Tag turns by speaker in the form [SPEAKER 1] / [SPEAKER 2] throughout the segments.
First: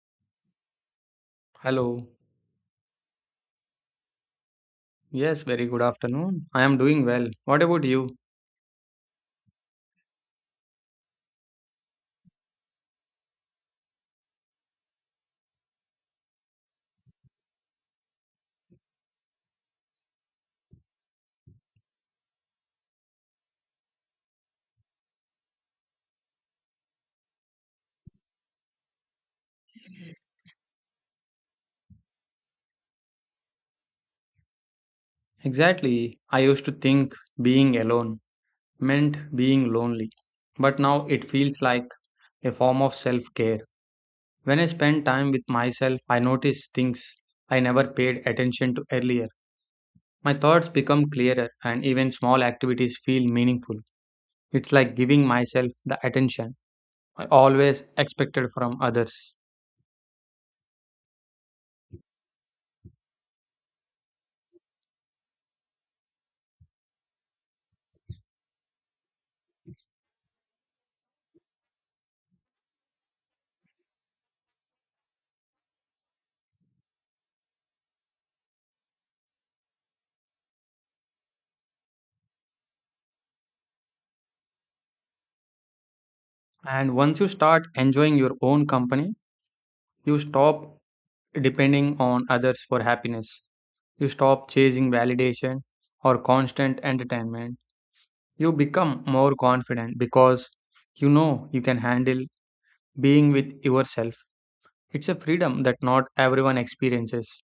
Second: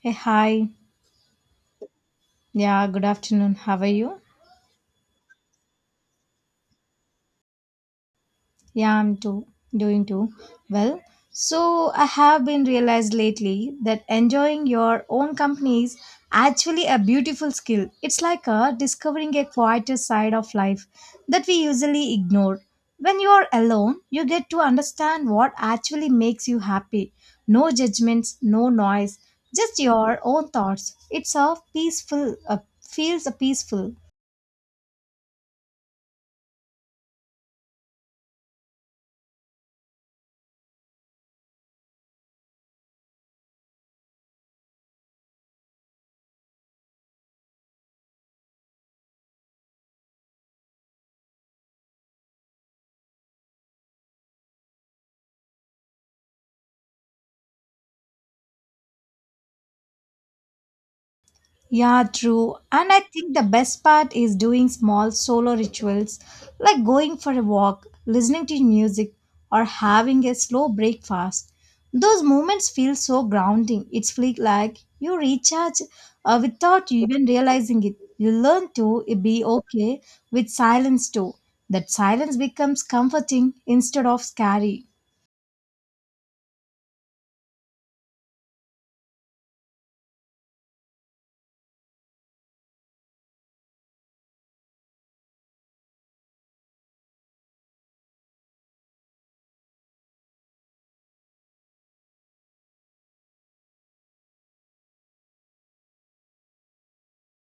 [SPEAKER 1] Hey, hi.
[SPEAKER 2] Hello.
[SPEAKER 1] Yeah, good afternoon. How are you?
[SPEAKER 2] Yes, very good afternoon. I am doing well. What about you?
[SPEAKER 1] Yeah, I'm too doing too well. So I have been realized lately that enjoying your own company is actually a beautiful skill. It's like a discovering a quieter side of life that we usually ignore. When you are alone, you get to understand what actually makes you happy. No judgments, no noise, just your own thoughts. It's a feels peaceful.
[SPEAKER 2] Exactly. I used to think being alone meant being lonely, but now it feels like a form of self care. When I spend time with myself, I notice things I never paid attention to earlier. My thoughts become clearer, and even small activities feel meaningful. It's like giving myself the attention I always expected from others.
[SPEAKER 1] Yeah, true. And I think the best part is doing small solo rituals like going for a walk, listening to music, or having a slow breakfast. Those moments feel so grounding. It's feel like you recharge without you even realizing it. You learn to be okay with silence too. That silence becomes comforting instead of scary.
[SPEAKER 2] And once you start enjoying your own company, you stop depending on others for happiness. You stop chasing validation or constant entertainment. You become more confident because you know you can handle being with yourself. It's a freedom that not everyone experiences.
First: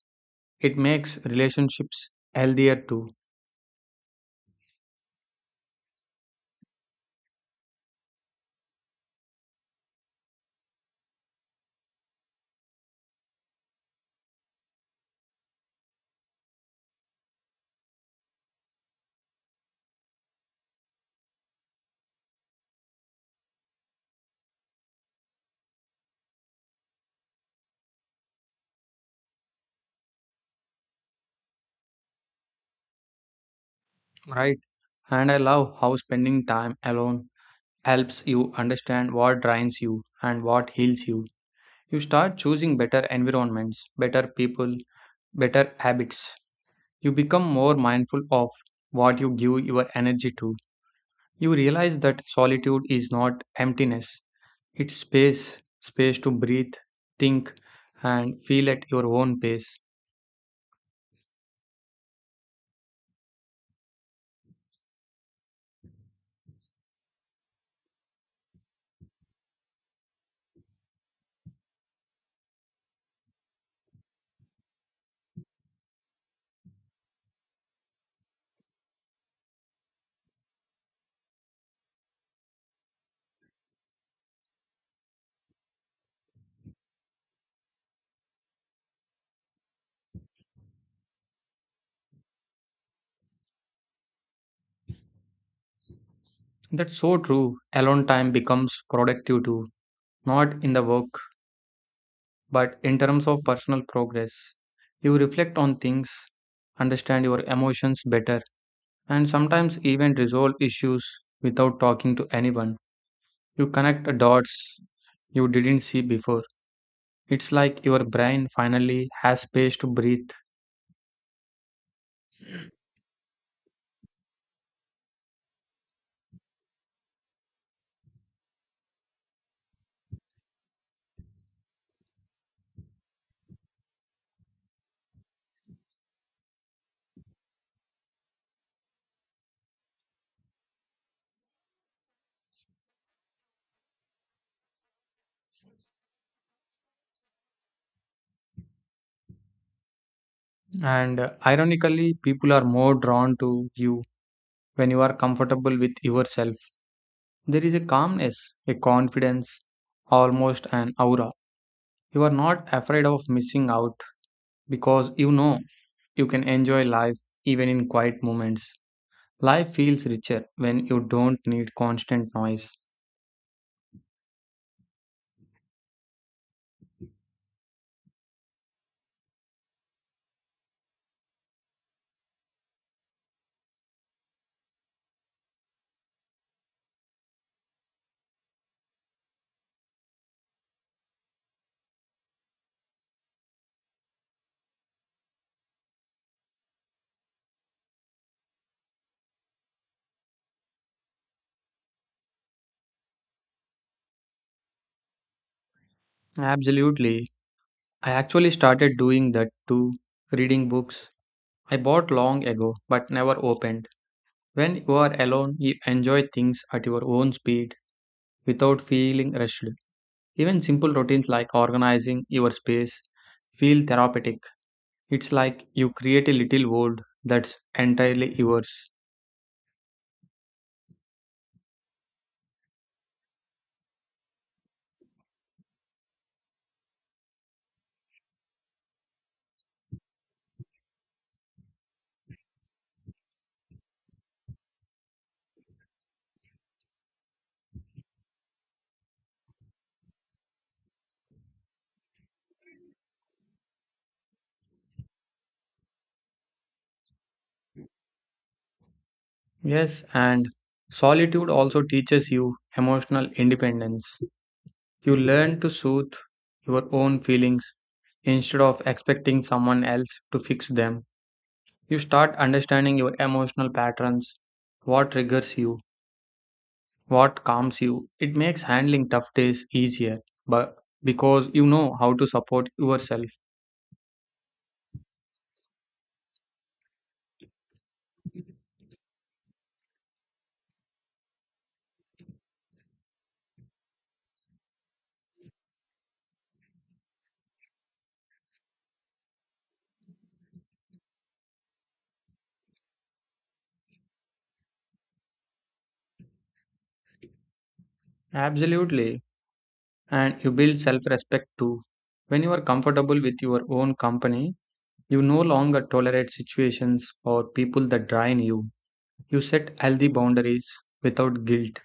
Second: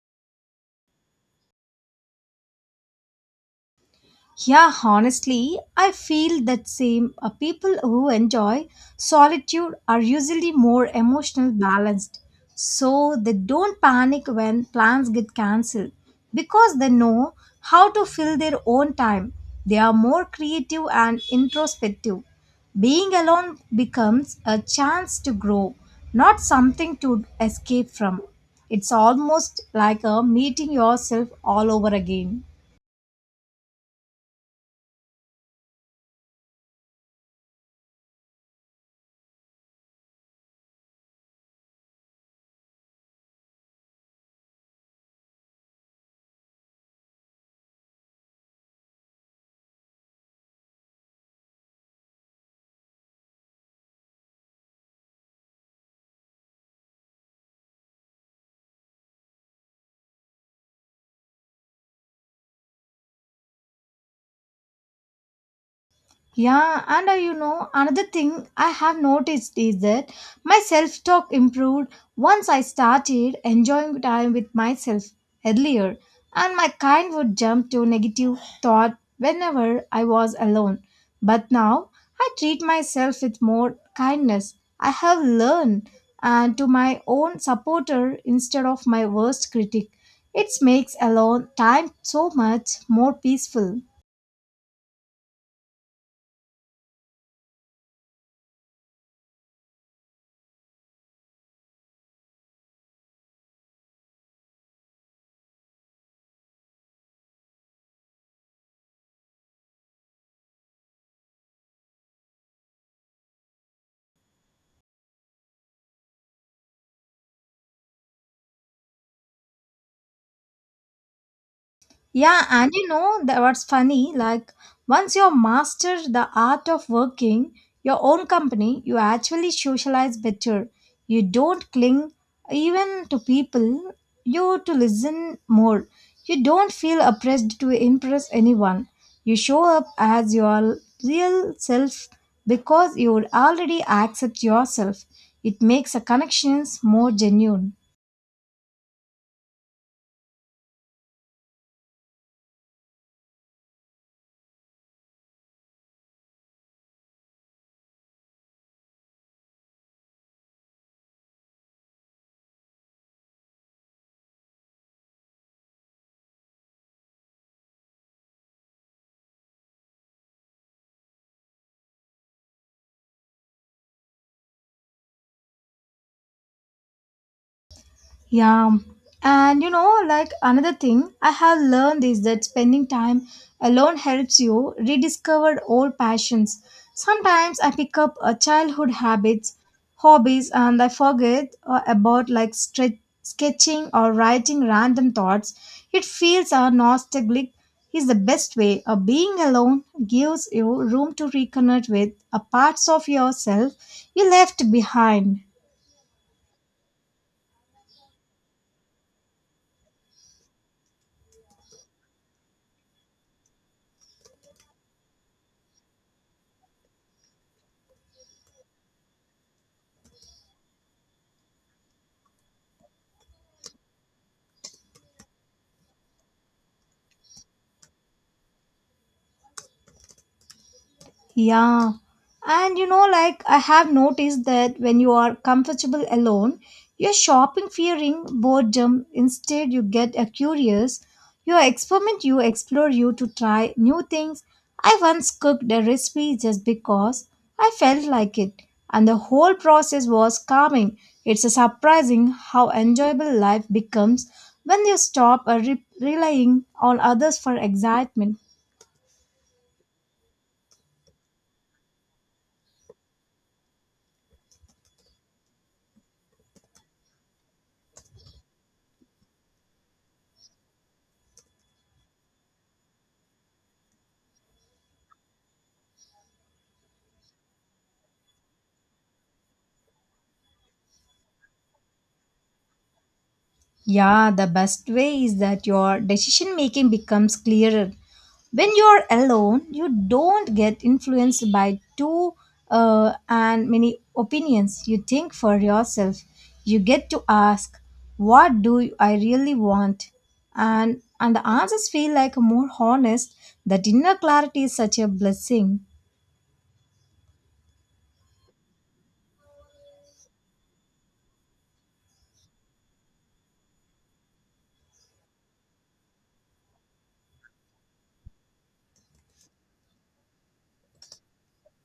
[SPEAKER 2] It makes relationships healthier too,
[SPEAKER 1] Yeah, honestly, I feel that same. People who enjoy solitude are usually more emotional balanced, so they don't panic when plans get cancelled because they know how to fill their own time. They are more creative and introspective. Being alone becomes a chance to grow, not something to escape from. It's almost like a meeting yourself all over again.
[SPEAKER 2] right? And I love how spending time alone helps you understand what drains you and what heals you. You start choosing better environments, better people, better habits. You become more mindful of what you give your energy to. You realize that solitude is not emptiness, it's space, space to breathe, think, and feel at your own pace.
[SPEAKER 1] Yeah, and another thing I have noticed is that my self talk improved once I started enjoying time with myself earlier, and my kind would jump to negative thought whenever I was alone. But now I treat myself with more kindness. I have learned and to my own supporter instead of my worst critic. It makes alone time so much more peaceful.
[SPEAKER 2] That's so true. Alone time becomes productive too, not in the work, but in terms of personal progress. You reflect on things, understand your emotions better, and sometimes even resolve issues without talking to anyone. You connect dots you didn't see before. It's like your brain finally has space to breathe.
[SPEAKER 1] Yeah, and you know that what's funny, like once you master the art of working your own company, you actually socialize better. You don't cling even to people, you to listen more. You don't feel oppressed to impress anyone. You show up as your real self because you already accept yourself. It makes the connections more genuine.
[SPEAKER 2] And ironically, people are more drawn to you when you are comfortable with yourself. There is a calmness, a confidence, almost an aura. You are not afraid of missing out because you know you can enjoy life even in quiet moments. Life feels richer when you don't need constant noise.
[SPEAKER 1] Yeah. And you know, like another thing I have learned is that spending time alone helps you rediscover old passions. Sometimes I pick up a childhood habits, hobbies, and I forget about like sketching or writing random thoughts. It feels nostalgic is the best way. Being alone gives you room to reconnect with a parts of yourself you left behind.
[SPEAKER 2] Absolutely. I actually started doing that too, reading books I bought long ago but never opened. When you are alone, you enjoy things at your own speed without feeling rushed. Even simple routines like organizing your space feel therapeutic. It's like you create a little world that's entirely yours.
[SPEAKER 1] Yeah. And you know, like I have noticed that when you are comfortable alone, you're shopping fearing boredom. Instead, you get a curious. You experiment, you explore, you to try new things. I once cooked a recipe just because I felt like it. And the whole process was calming. It's surprising how enjoyable life becomes when you stop relying on others for excitement.
[SPEAKER 2] Yes, and solitude also teaches you emotional independence. You learn to soothe your own feelings instead of expecting someone else to fix them. You start understanding your emotional patterns, what triggers you, what calms you. It makes handling tough days easier, but because you know how to support yourself.
[SPEAKER 1] Yeah, the best way is that your decision making becomes clearer. When you're alone, you don't get influenced by too and many opinions. You think for yourself. You get to ask, what do I really want? And the answers feel like more honest. That inner clarity is such a blessing.
[SPEAKER 2] Absolutely. And you build self respect too. When you are comfortable with your own company, you no longer tolerate situations or people that drain you. You set healthy boundaries without guilt.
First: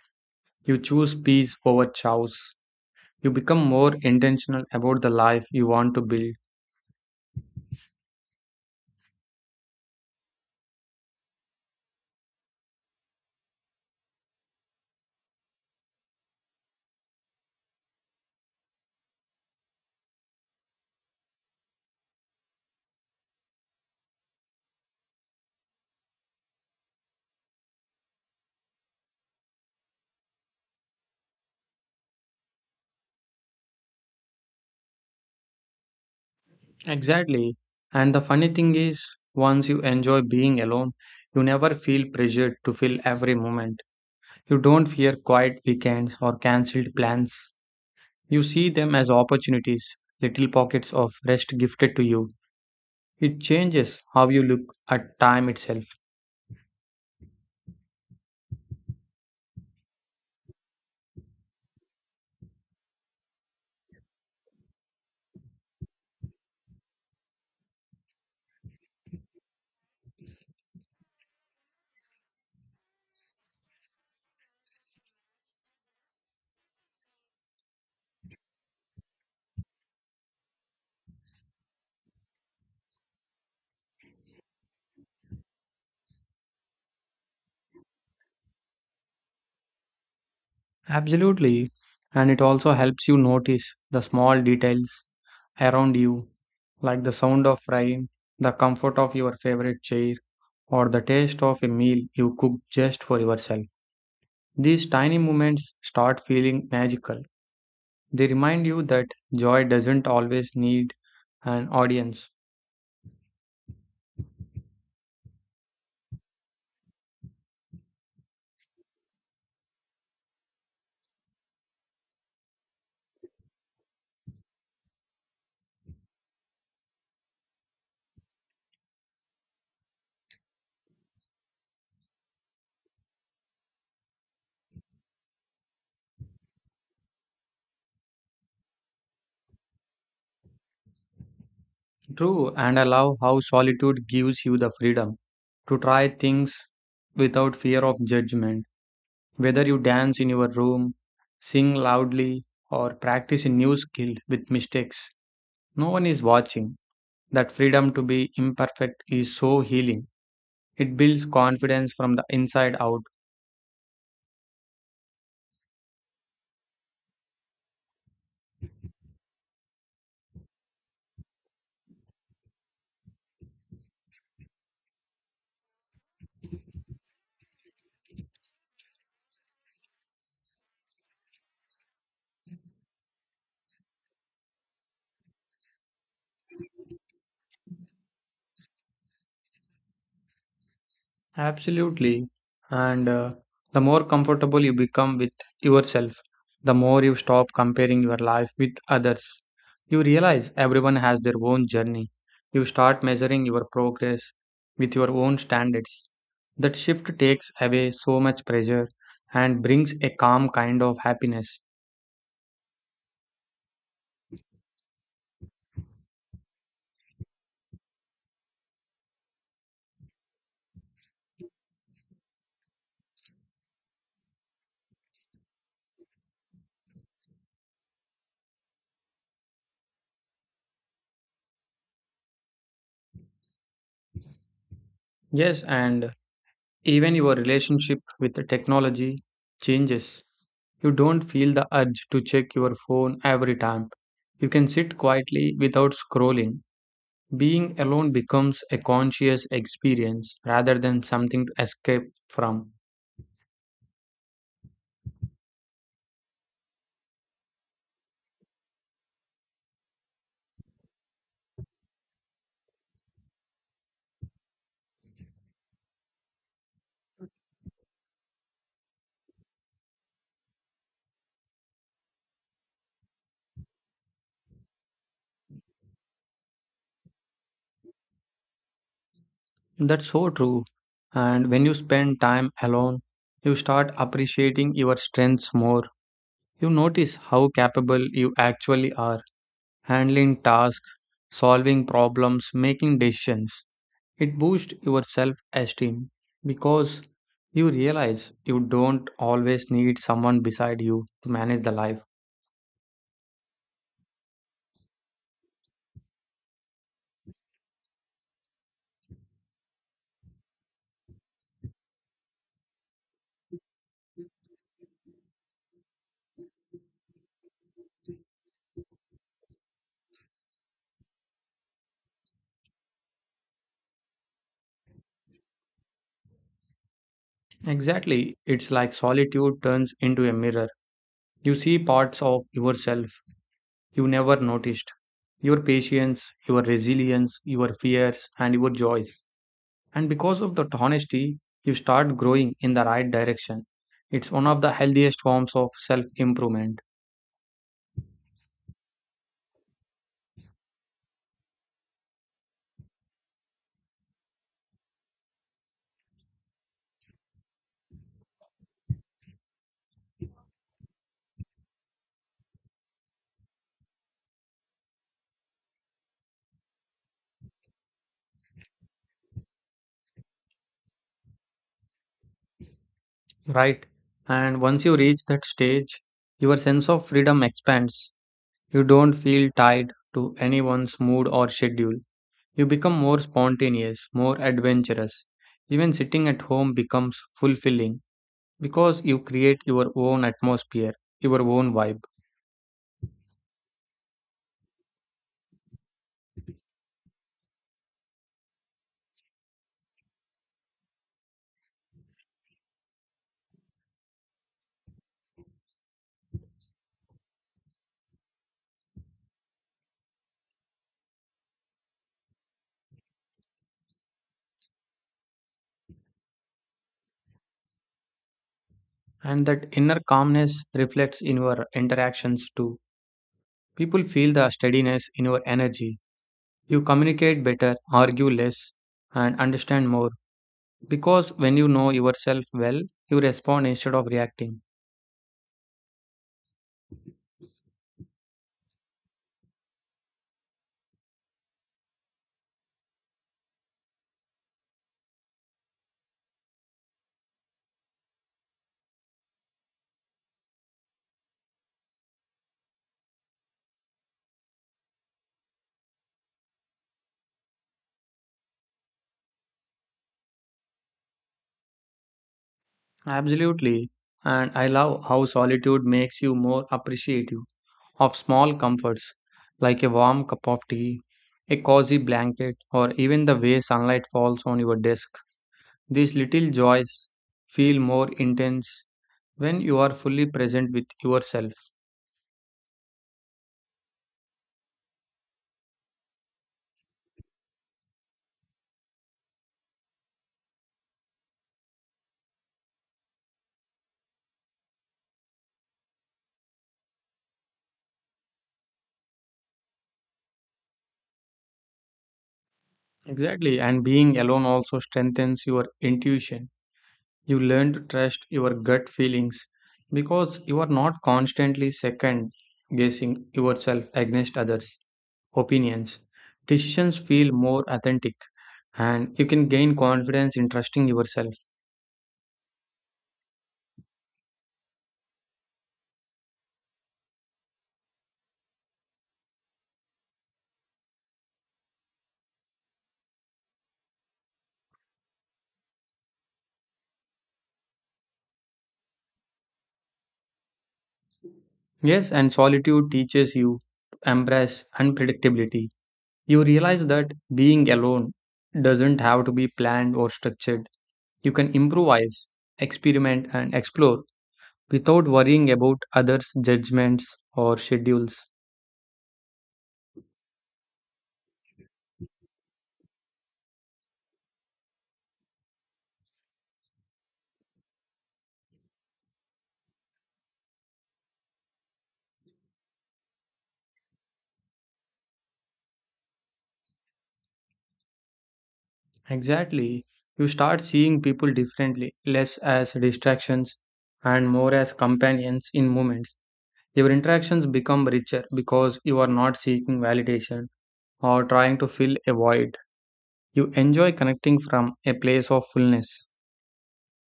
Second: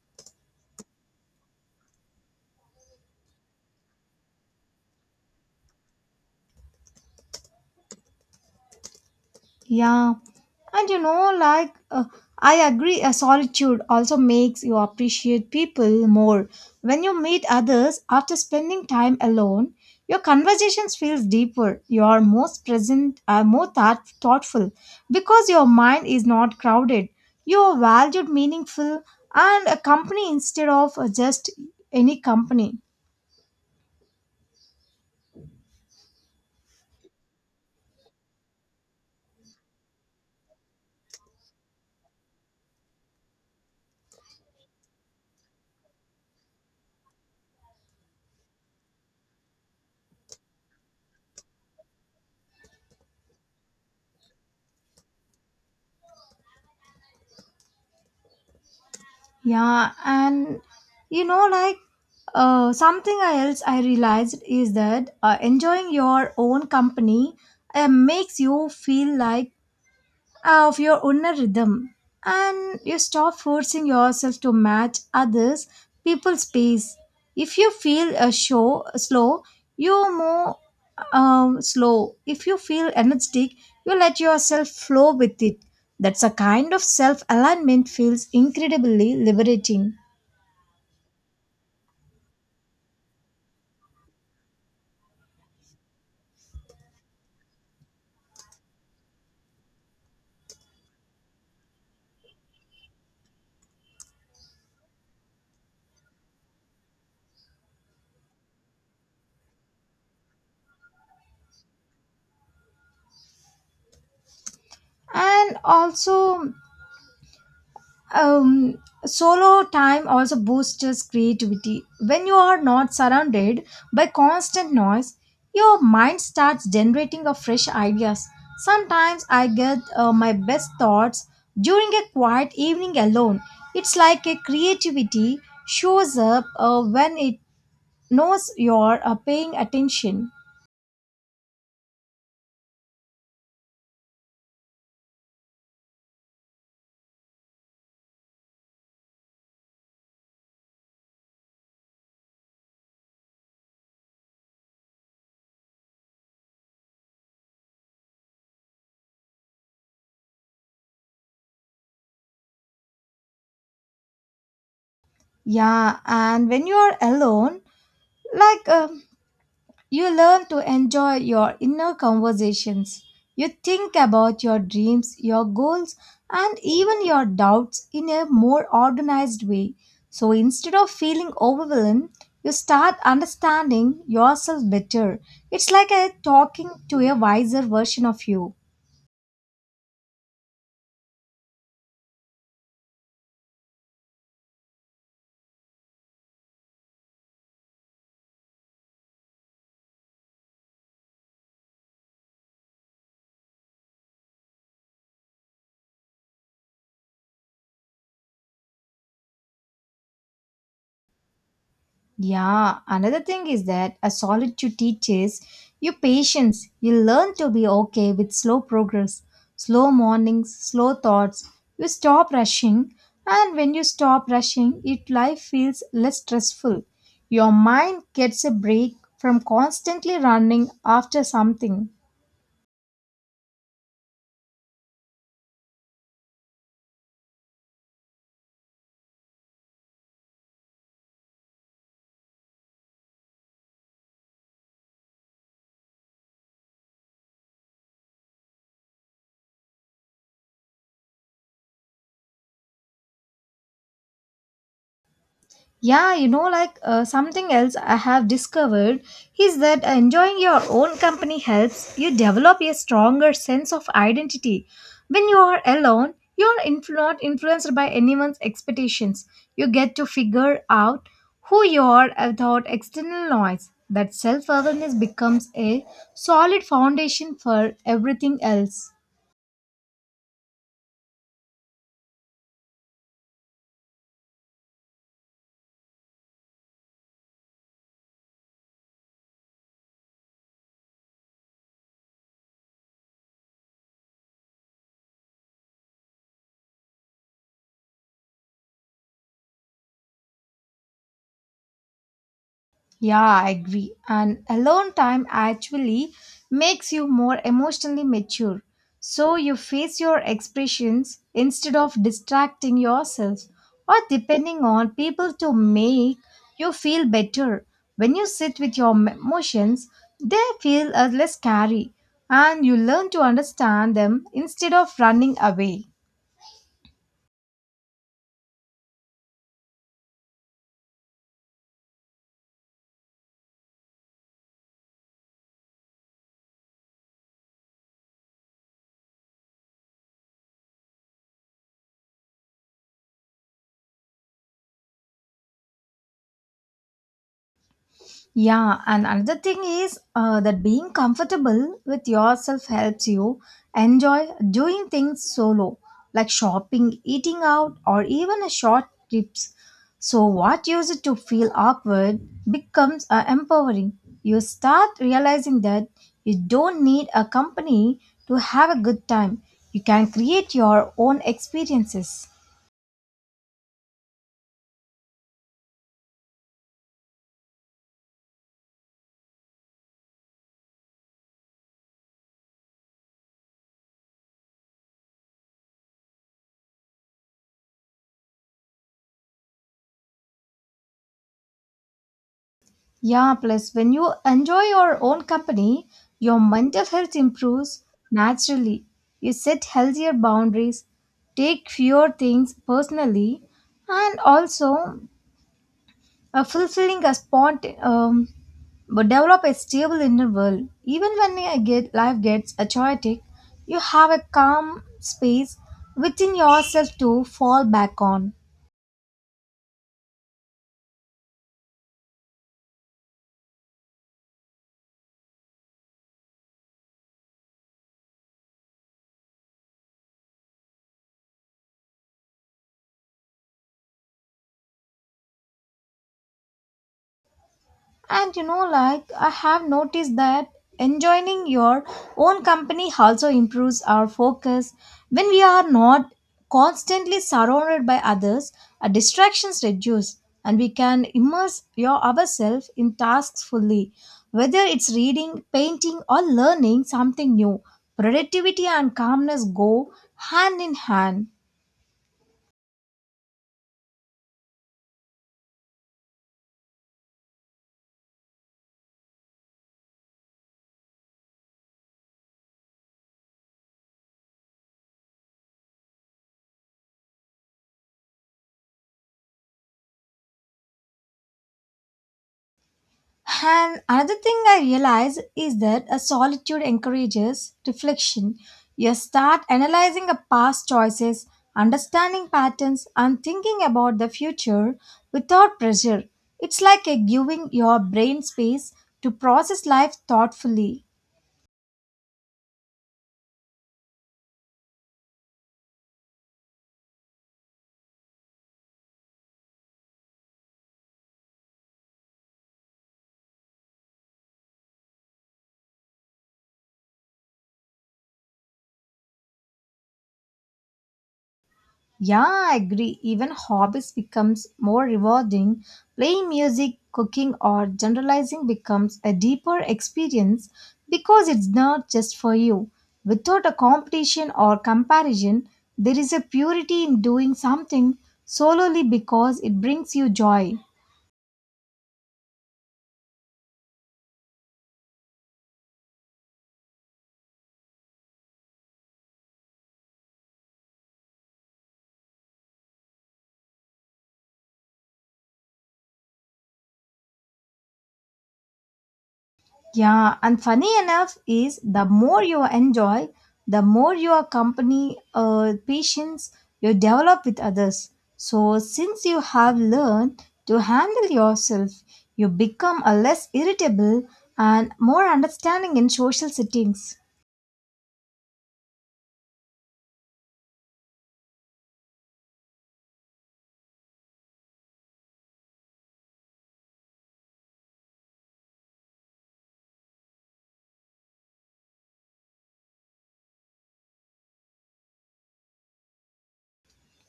[SPEAKER 2] You choose peace over chows. You become more intentional about the life you want to build.
[SPEAKER 1] Yeah, and I agree, solitude also makes you appreciate people more. When you meet others after spending time alone, your conversations feels deeper. You are most present, more thoughtful, because your mind is not crowded. You are valued, meaningful, and a company instead of just any company.
[SPEAKER 2] Exactly. And the funny thing is, once you enjoy being alone, you never feel pressured to fill every moment. You don't fear quiet weekends or cancelled plans. You see them as opportunities, little pockets of rest gifted to you. It changes how you look at time itself.
[SPEAKER 1] Yeah, and you know, like something else I realized is that enjoying your own company makes you feel like of your own rhythm, and you stop forcing yourself to match others people's pace. If you feel a show slow, you move slow. If you feel energetic, you let yourself flow with it. That's a kind of self alignment feels incredibly liberating.
[SPEAKER 2] Absolutely. And it also helps you notice the small details around you, like the sound of rain, the comfort of your favorite chair, or the taste of a meal you cooked just for yourself. These tiny moments start feeling magical. They remind you that joy doesn't always need an audience.
[SPEAKER 1] And also um, solo time also boosts creativity when you are not surrounded by constant noise. Your mind starts generating a fresh ideas. Sometimes I get my best thoughts during a quiet evening alone. It's like a creativity shows up when it knows you're paying attention.
[SPEAKER 2] True, and I love how solitude gives you the freedom to try things without fear of judgment. Whether you dance in your room, sing loudly, or practice a new skill with mistakes, no one is watching. That freedom to be imperfect is so healing. It builds confidence from the inside out.
[SPEAKER 1] Yeah, and when you are alone, like you learn to enjoy your inner conversations. You think about your dreams, your goals, and even your doubts in a more organized way. So instead of feeling overwhelmed, you start understanding yourself better. It's like a talking to a wiser version of you.
[SPEAKER 2] Absolutely. And the more comfortable you become with yourself, the more you stop comparing your life with others. You realize everyone has their own journey. You start measuring your progress with your own standards. That shift takes away so much pressure and brings a calm kind of happiness.
[SPEAKER 1] Yeah, another thing is that a solitude teaches you patience. You learn to be okay with slow progress, slow mornings, slow thoughts. You stop rushing, and when you stop rushing, it life feels less stressful. Your mind gets a break from constantly running after something.
[SPEAKER 2] Yes, and even your relationship with the technology changes. You don't feel the urge to check your phone every time. You can sit quietly without scrolling. Being alone becomes a conscious experience rather than something to escape from.
[SPEAKER 1] Yeah, something else I have discovered is that enjoying your own company helps you develop a stronger sense of identity. When you are alone, you are not influenced by anyone's expectations. You get to figure out who you are without external noise. That self awareness becomes a solid foundation for everything else.
[SPEAKER 2] That's so true. And when you spend time alone, you start appreciating your strengths more. You notice how capable you actually are handling tasks, solving problems, making decisions. It boosts your self esteem because you realize you don't always need someone beside you to manage the life.
[SPEAKER 1] Yeah, I agree. And alone time actually makes you more emotionally mature. So you face your expressions instead of distracting yourself or depending on people to make you feel better. When you sit with your emotions, they feel less scary and you learn to understand them instead of running away.
[SPEAKER 2] Exactly, it's like solitude turns into a mirror. You see parts of yourself you never noticed your patience, your resilience, your fears, and your joys. And because of that honesty, you start growing in the right direction. It's one of the healthiest forms of self improvement.
[SPEAKER 1] Yeah, and another thing is that being comfortable with yourself helps you enjoy doing things solo, like shopping, eating out, or even a short trips. So, what used to feel awkward becomes empowering. You start realizing that you don't need a company to have a good time. You can create your own experiences.
[SPEAKER 2] Right. And once you reach that stage, your sense of freedom expands. You don't feel tied to anyone's mood or schedule. You become more spontaneous, more adventurous. Even sitting at home becomes fulfilling because you create your own atmosphere, your own vibe.
[SPEAKER 1] Yeah, plus when you enjoy your own company, your mental health improves naturally. You set healthier boundaries, take fewer things personally, and also fulfilling a spot, but develop a stable inner world. Even when you get, life gets a chaotic, you have a calm space within yourself to fall back on.
[SPEAKER 2] And that inner calmness reflects in your interactions too. People feel the steadiness in your energy. You communicate better, argue less, and understand more. Because when you know yourself well, you respond instead of reacting.
[SPEAKER 1] And you know, like I have noticed that enjoying your own company also improves our focus when we are not constantly surrounded by others. Our distractions reduce, and we can immerse your ourselves in tasks fully, whether it's reading, painting, or learning something new. Productivity and calmness go hand in hand.
[SPEAKER 2] Absolutely. And I love how solitude makes you more appreciative of small comforts like a warm cup of tea, a cozy blanket, or even the way sunlight falls on your desk. These little joys feel more intense when you are fully present with yourself.
[SPEAKER 1] And another thing I realize is that a solitude encourages reflection. You start analyzing a past choices, understanding patterns, and thinking about the future without pressure. It's like a giving your brain space to process life thoughtfully.
[SPEAKER 2] Exactly. And being alone also strengthens your intuition. You learn to trust your gut feelings because you are not constantly second guessing yourself against others' opinions. Decisions feel more authentic and you can gain confidence in trusting yourself.
[SPEAKER 1] Yeah, I agree. Even hobbies becomes more rewarding. Playing music, cooking or generalizing becomes a deeper experience because it's not just for you. Without a competition or comparison, there is a purity in doing something solely because it brings you joy.
[SPEAKER 2] Yes, and solitude teaches you to embrace unpredictability. You realize that being alone doesn't have to be planned or structured. You can improvise, experiment, and explore without worrying about others' judgments or schedules.
[SPEAKER 1] Yeah, and funny enough is the more you enjoy, the more your company patience you develop with others. So since you have learned to handle yourself, you become a less irritable and more understanding in social settings.
[SPEAKER 2] Exactly. You start seeing people differently, less as distractions and more as companions in moments. Your interactions become richer because you are not seeking validation or trying to fill a void. You enjoy connecting from a place of fullness.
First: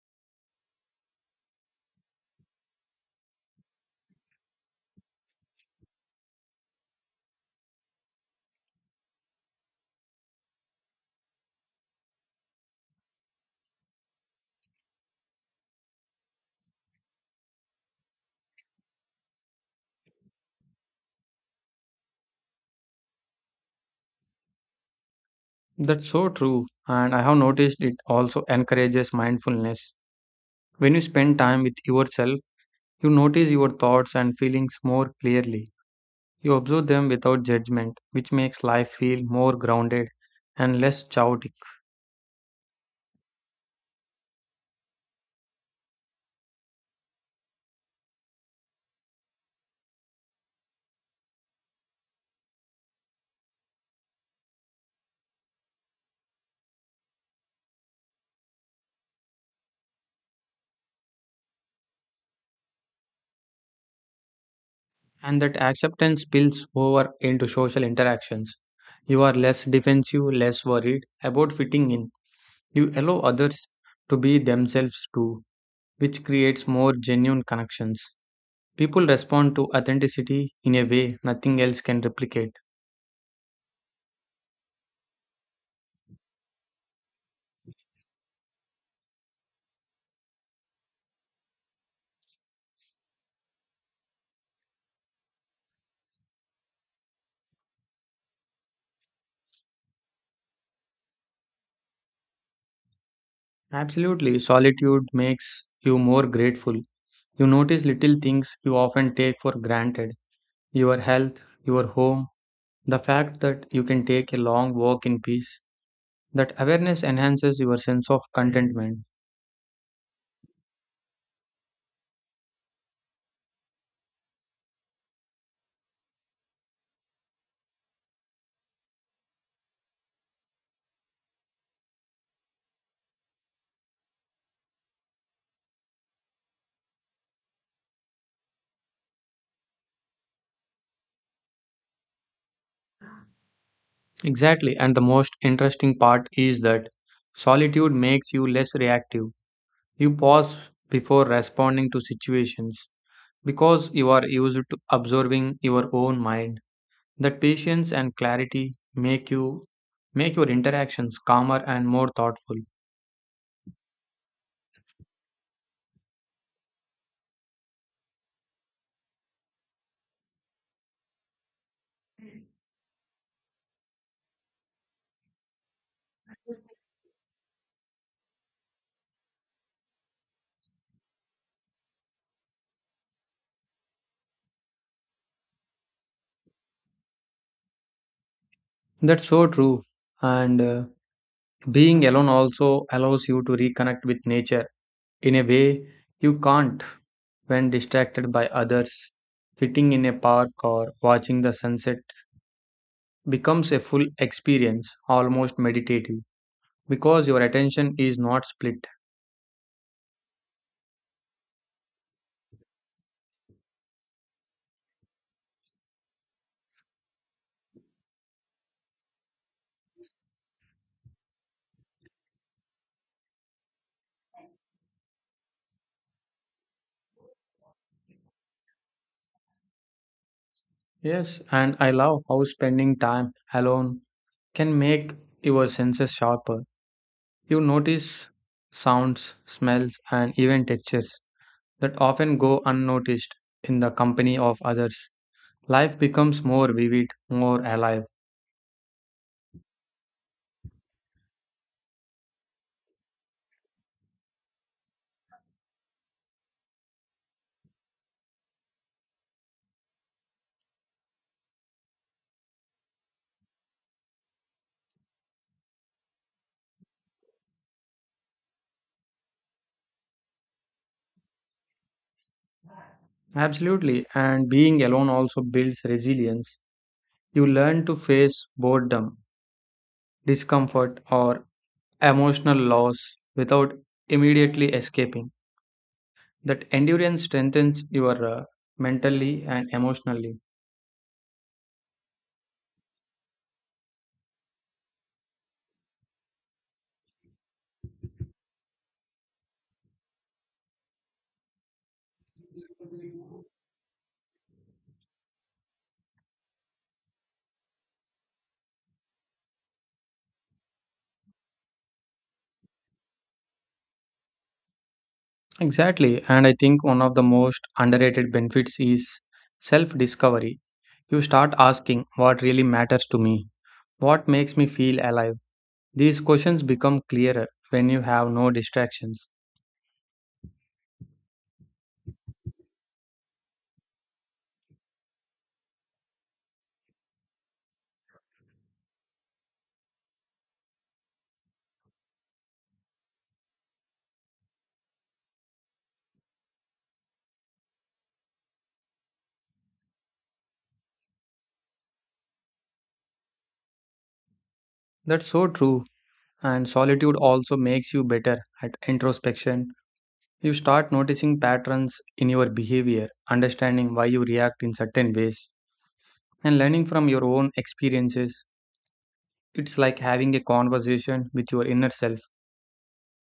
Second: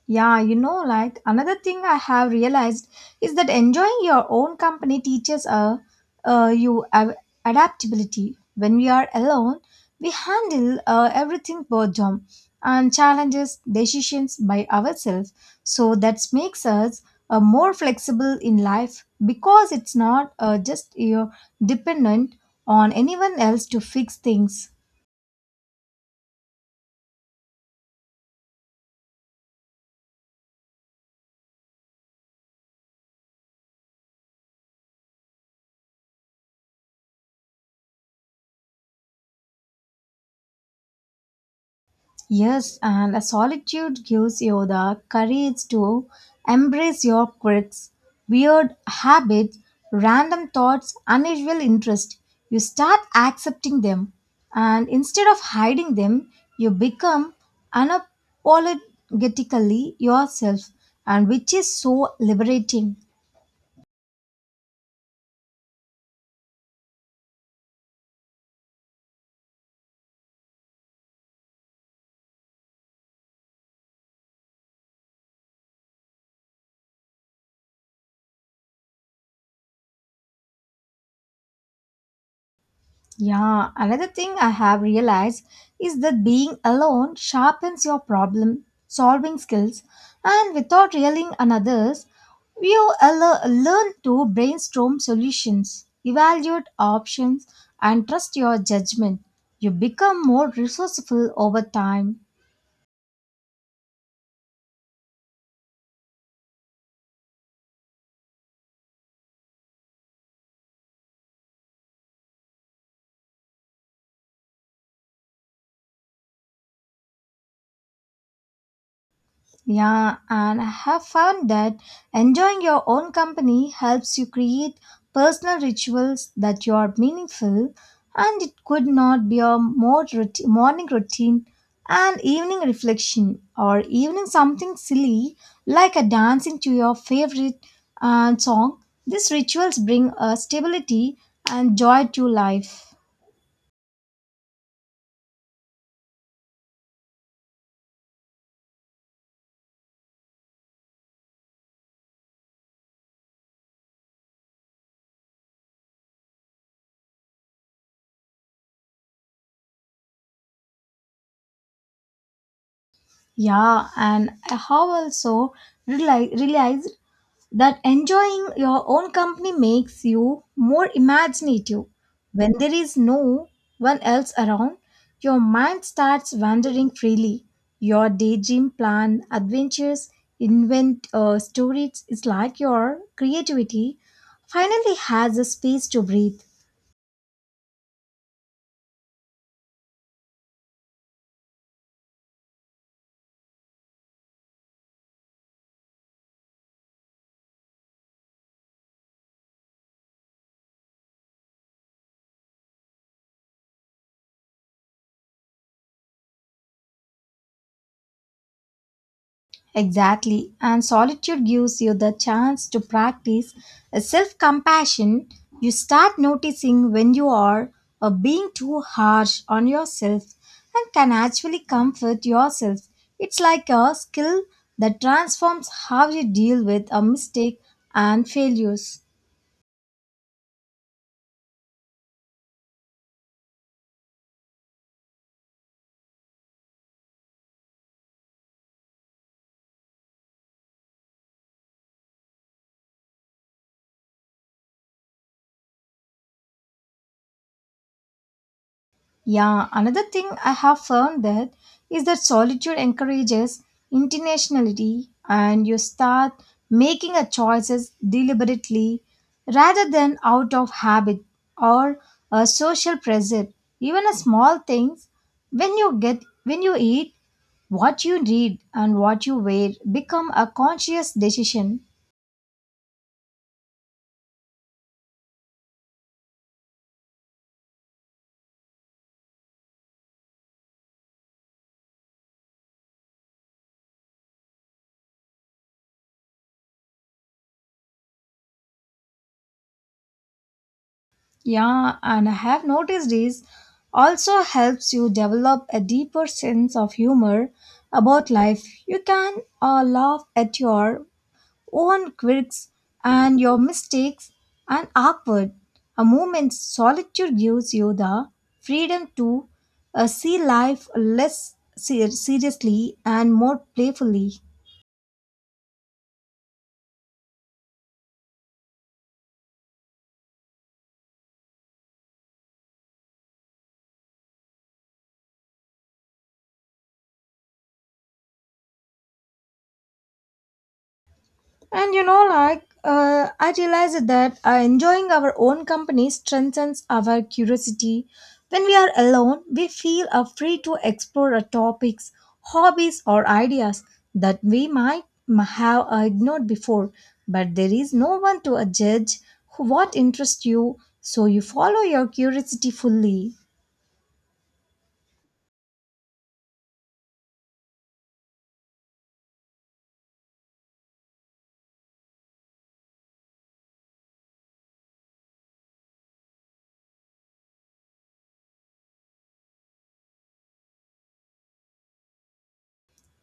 [SPEAKER 1] Yeah, you know, like another thing I have realized is that enjoying your own company teaches you adaptability. When we are alone, we handle everything boredom and challenges, decisions by ourselves. So that makes us more flexible in life because it's not just you know, dependent on anyone else to fix things.
[SPEAKER 2] That's so true, and I have noticed it also encourages mindfulness. When you spend time with yourself, you notice your thoughts and feelings more clearly. You observe them without judgment, which makes life feel more grounded and less chaotic.
[SPEAKER 1] Yes, and a solitude gives you the courage to embrace your quirks, weird habits, random thoughts, unusual interests. You start accepting them, and instead of hiding them, you become unapologetically yourself, and which is so liberating.
[SPEAKER 2] And that acceptance spills over into social interactions. You are less defensive, less worried about fitting in. You allow others to be themselves too, which creates more genuine connections. People respond to authenticity in a way nothing else can replicate.
[SPEAKER 1] Yeah, another thing I have realized is that being alone sharpens your problem solving skills, and without relying on others, you learn to brainstorm solutions, evaluate options, and trust your judgment. You become more resourceful over time.
[SPEAKER 2] Absolutely, solitude makes you more grateful. You notice little things you often take for granted your health, your home, the fact that you can take a long walk in peace, that awareness enhances your sense of contentment.
[SPEAKER 1] Yeah, and I have found that enjoying your own company helps you create personal rituals that you are meaningful, and it could not be a more routine, morning routine and evening reflection, or even something silly like a dancing to your favorite song. These rituals bring a stability and joy to life.
[SPEAKER 2] Exactly, and the most interesting part is that solitude makes you less reactive. You pause before responding to situations because you are used to observing your own mind. That patience and clarity make you make your interactions calmer and more thoughtful.
[SPEAKER 1] Yeah, and I have also realized that enjoying your own company makes you more imaginative. When there is no one else around, your mind starts wandering freely. Your daydream, plan, adventures, invent stories. It's like your creativity finally has a space to breathe.
[SPEAKER 2] That's so true. And being alone also allows you to reconnect with nature in a way you can't when distracted by others. Sitting in a park or watching the sunset becomes a full experience, almost meditative, because your attention is not split.
[SPEAKER 1] Exactly. And solitude gives you the chance to practice self compassion. You start noticing when you are being too harsh on yourself and can actually comfort yourself. It's like a skill that transforms how you deal with a mistake and failures.
[SPEAKER 2] Yes, and I love how spending time alone can make your senses sharper. You notice sounds, smells, and even textures that often go unnoticed in the company of others. Life becomes more vivid, more alive.
[SPEAKER 1] Yeah, another thing I have found that is that solitude encourages intentionality and you start making a choices deliberately rather than out of habit or a social pressure. Even a small things when you get when you eat what you read and what you wear become a conscious decision.
[SPEAKER 2] Absolutely. And being alone also builds resilience. You learn to face boredom, discomfort, or emotional loss without immediately escaping. That endurance strengthens your mentally and emotionally.
[SPEAKER 1] Yeah, and I have noticed this also helps you develop a deeper sense of humor about life. You can laugh at your own quirks and your mistakes and awkward a moment's solitude gives you the freedom to see life less seriously and more playfully.
[SPEAKER 2] Exactly. And I think one of the most underrated benefits is self discovery. You start asking what really matters to me, what makes me feel alive. These questions become clearer when you have no distractions.
[SPEAKER 1] And you know, like, I realized that enjoying our own company strengthens our curiosity. When we are alone, we feel free to explore topics, hobbies, or ideas that we might have ignored before. But there is no one to judge what interests you, so you follow your curiosity fully.
[SPEAKER 2] That's so true. And solitude also makes you better at introspection. You start noticing patterns in your behavior, understanding why you react in certain ways, and learning from your own experiences. It's like having a conversation with your inner self.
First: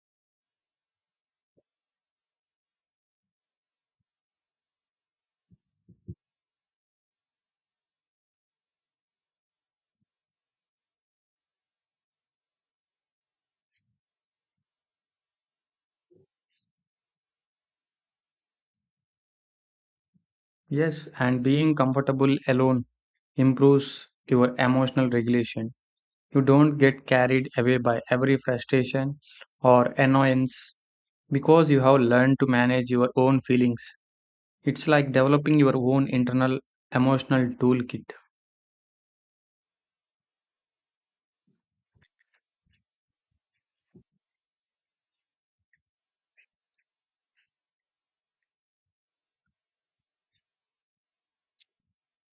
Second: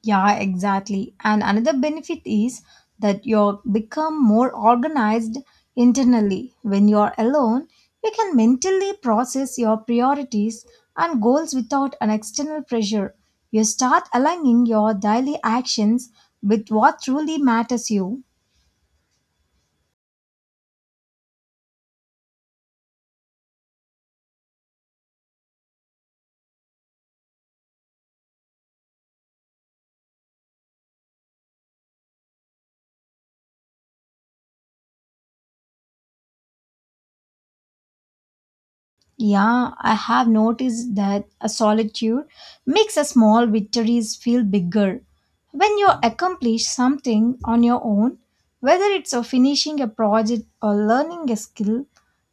[SPEAKER 1] Yeah, exactly. And another benefit is that you become more organized internally. When you are alone, you can mentally process your priorities and goals without an external pressure. You start aligning your daily actions with what truly matters you.
[SPEAKER 2] Yes, and being comfortable alone improves your emotional regulation. You don't get carried away by every frustration or annoyance because you have learned to manage your own feelings. It's like developing your own internal emotional toolkit.
[SPEAKER 1] Yeah, I have noticed that a solitude makes a small victories feel bigger. When you accomplish something on your own, whether it's a finishing a project or learning a skill,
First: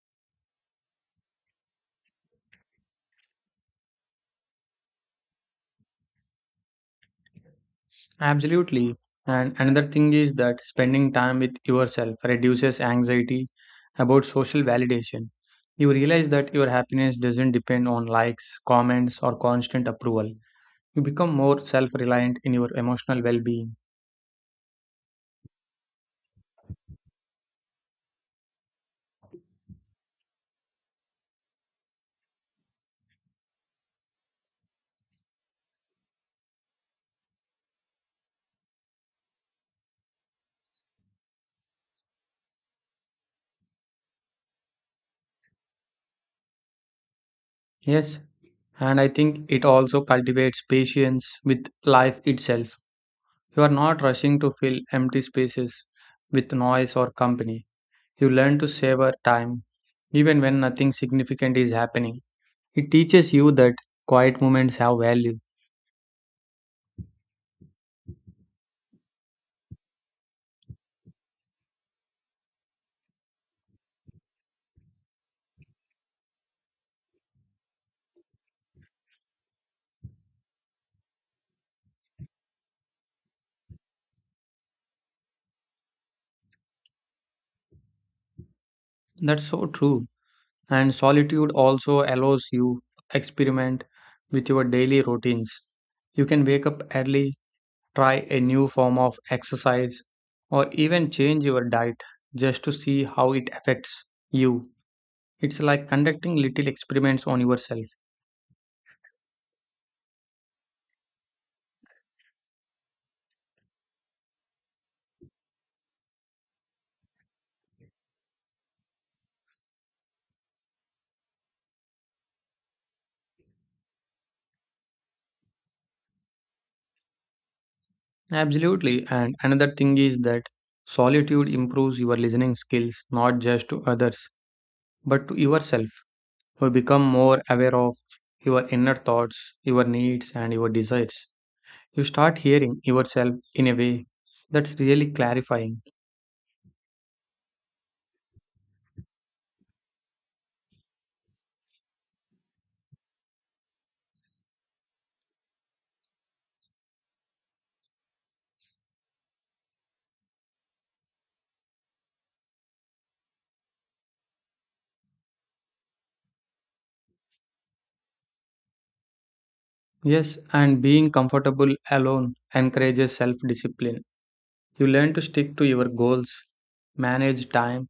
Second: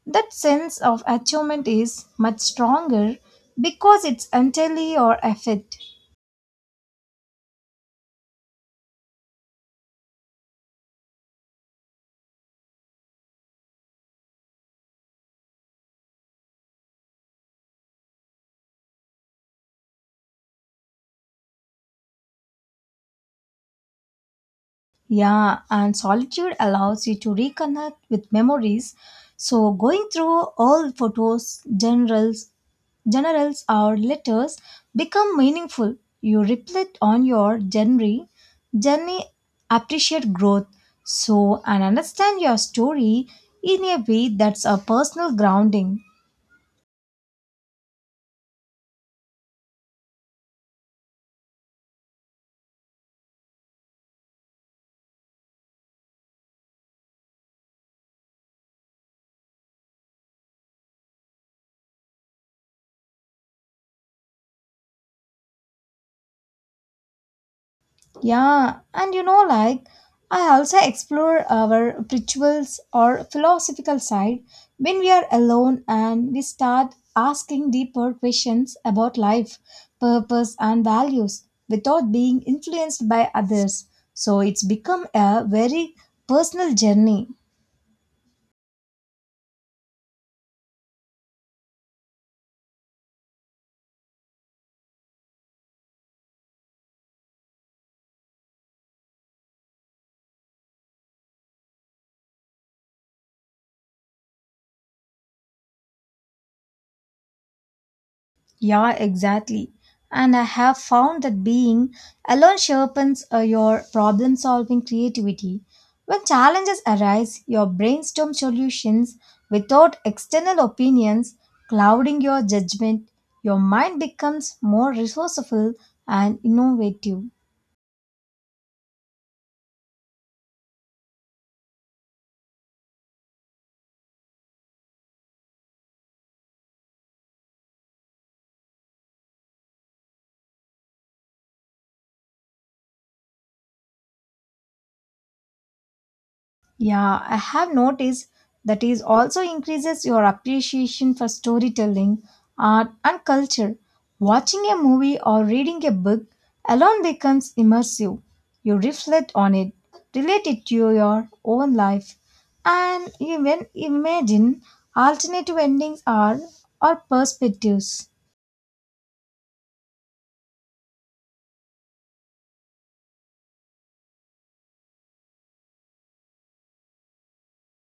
[SPEAKER 1] that sense of achievement is much stronger because it's entirely your effort.
[SPEAKER 2] Absolutely. And another thing is that spending time with yourself reduces anxiety about social validation. You realize that your happiness doesn't depend on likes, comments, or constant approval. You become more self reliant in your emotional well being.
[SPEAKER 1] Yeah, and solitude allows you to reconnect with memories. So going through old photos, generals, or letters become meaningful. You reflect on your journey, appreciate growth. So and understand your story in a way that's a personal grounding.
[SPEAKER 2] Yes, and I think it also cultivates patience with life itself. You are not rushing to fill empty spaces with noise or company. You learn to savor time even when nothing significant is happening. It teaches you that quiet moments have value.
[SPEAKER 1] Yeah, and you know, like I also explore our spirituals or philosophical side when we are alone and we start asking deeper questions about life, purpose, and values without being influenced by others. So it's become a very personal journey.
[SPEAKER 2] That's so true. And solitude also allows you experiment with your daily routines. You can wake up early, try a new form of exercise, or even change your diet just to see how it affects you. It's like conducting little experiments on yourself.
[SPEAKER 1] Yeah, exactly. And I have found that being alone sharpens your problem solving creativity. When challenges arise, your brainstorm solutions without external opinions clouding your judgment. Your mind becomes more resourceful and innovative.
[SPEAKER 2] Absolutely. And another thing is that solitude improves your listening skills, not just to others, but to yourself. You become more aware of your inner thoughts, your needs, and your desires. You start hearing yourself in a way that's really clarifying.
[SPEAKER 1] Yeah, I have noticed that is also increases your appreciation for storytelling, art, and culture. Watching a movie or reading a book alone becomes immersive. You reflect on it, relate it to your own life, and even imagine alternative endings or perspectives.
[SPEAKER 2] Yes, and being comfortable alone encourages self discipline. You learn to stick to your goals, manage time,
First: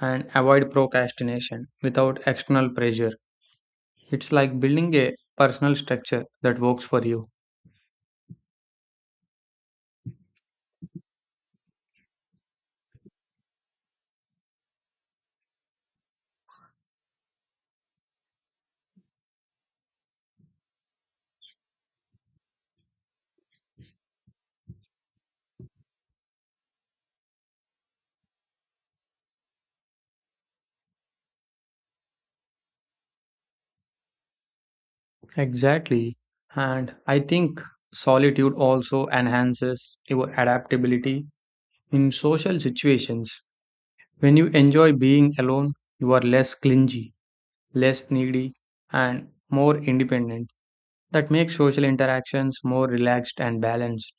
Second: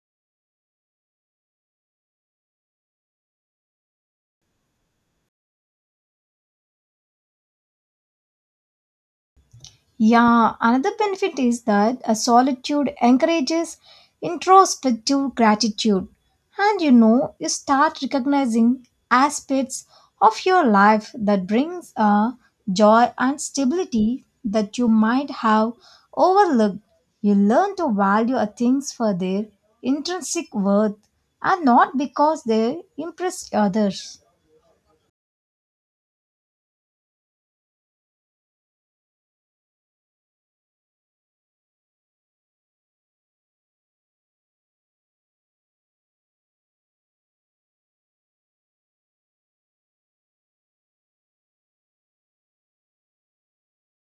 [SPEAKER 2] and avoid procrastination without external pressure. It's like building a personal structure that works for you.
[SPEAKER 1] Yeah, another benefit is that a solitude encourages introspective gratitude. And you know, you start recognizing aspects of your life that brings a joy and stability that you might have overlooked. You learn to value a things for their intrinsic worth and not because they impress others.
[SPEAKER 2] Exactly. And I think solitude also enhances your adaptability in social situations. When you enjoy being alone, you are less clingy, less needy, and more independent. That makes social interactions more relaxed and balanced.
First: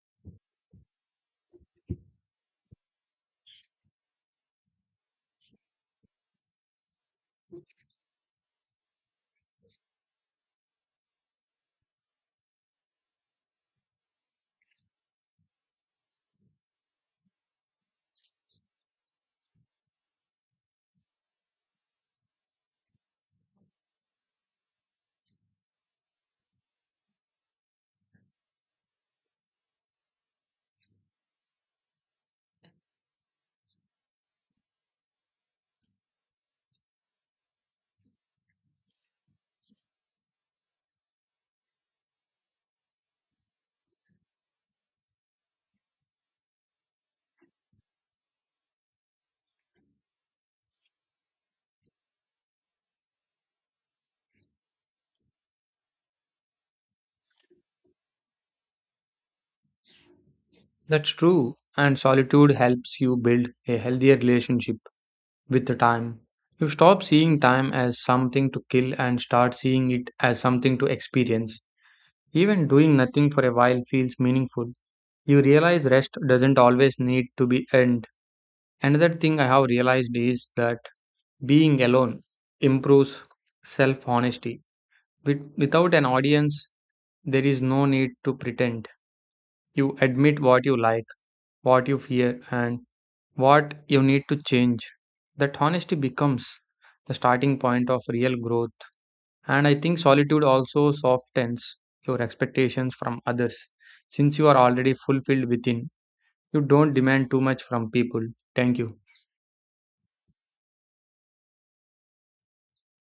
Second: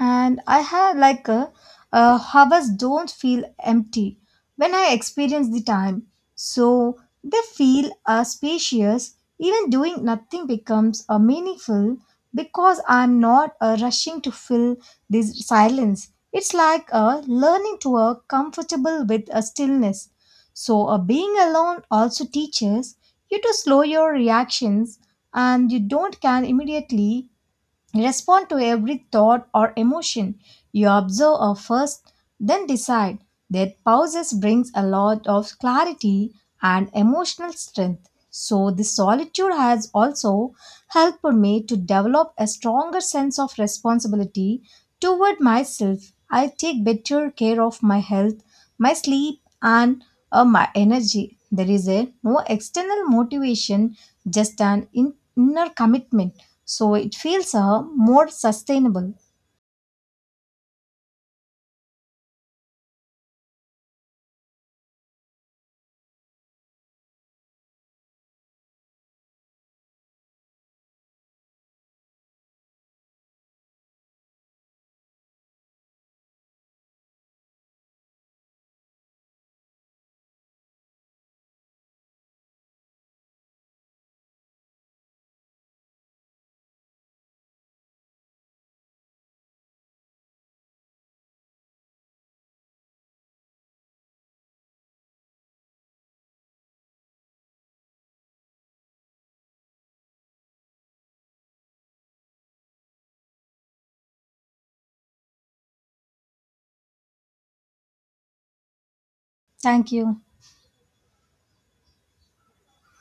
[SPEAKER 1] And I have like a, hours don't feel empty when I experience the time. So they feel spacious. Even doing nothing becomes meaningful because I'm not rushing to fill this silence. It's like learning to work comfortable with a stillness. So being alone also teaches you to slow your reactions and you don't can immediately respond to every thought or emotion you observe or first, then decide. That pauses brings a lot of clarity and emotional strength. So this solitude has also helped me to develop a stronger sense of responsibility toward myself. I take better care of my health, my sleep and my energy. There is a no external motivation, just an inner commitment. So it feels more sustainable.
[SPEAKER 2] That's true. And solitude helps you build a healthier relationship with the time. You stop seeing time as something to kill and start seeing it as something to experience. Even doing nothing for a while feels meaningful. You realize rest doesn't always need to be earned. Another thing I have realized is that being alone improves self honesty. Without an audience, there is no need to pretend. You admit what you like, what you fear, and what you need to change. That honesty becomes the starting point of real growth. And I think solitude also softens your expectations from others. Since you are already fulfilled within, you don't demand too much from people. Thank you.
[SPEAKER 1] Thank you.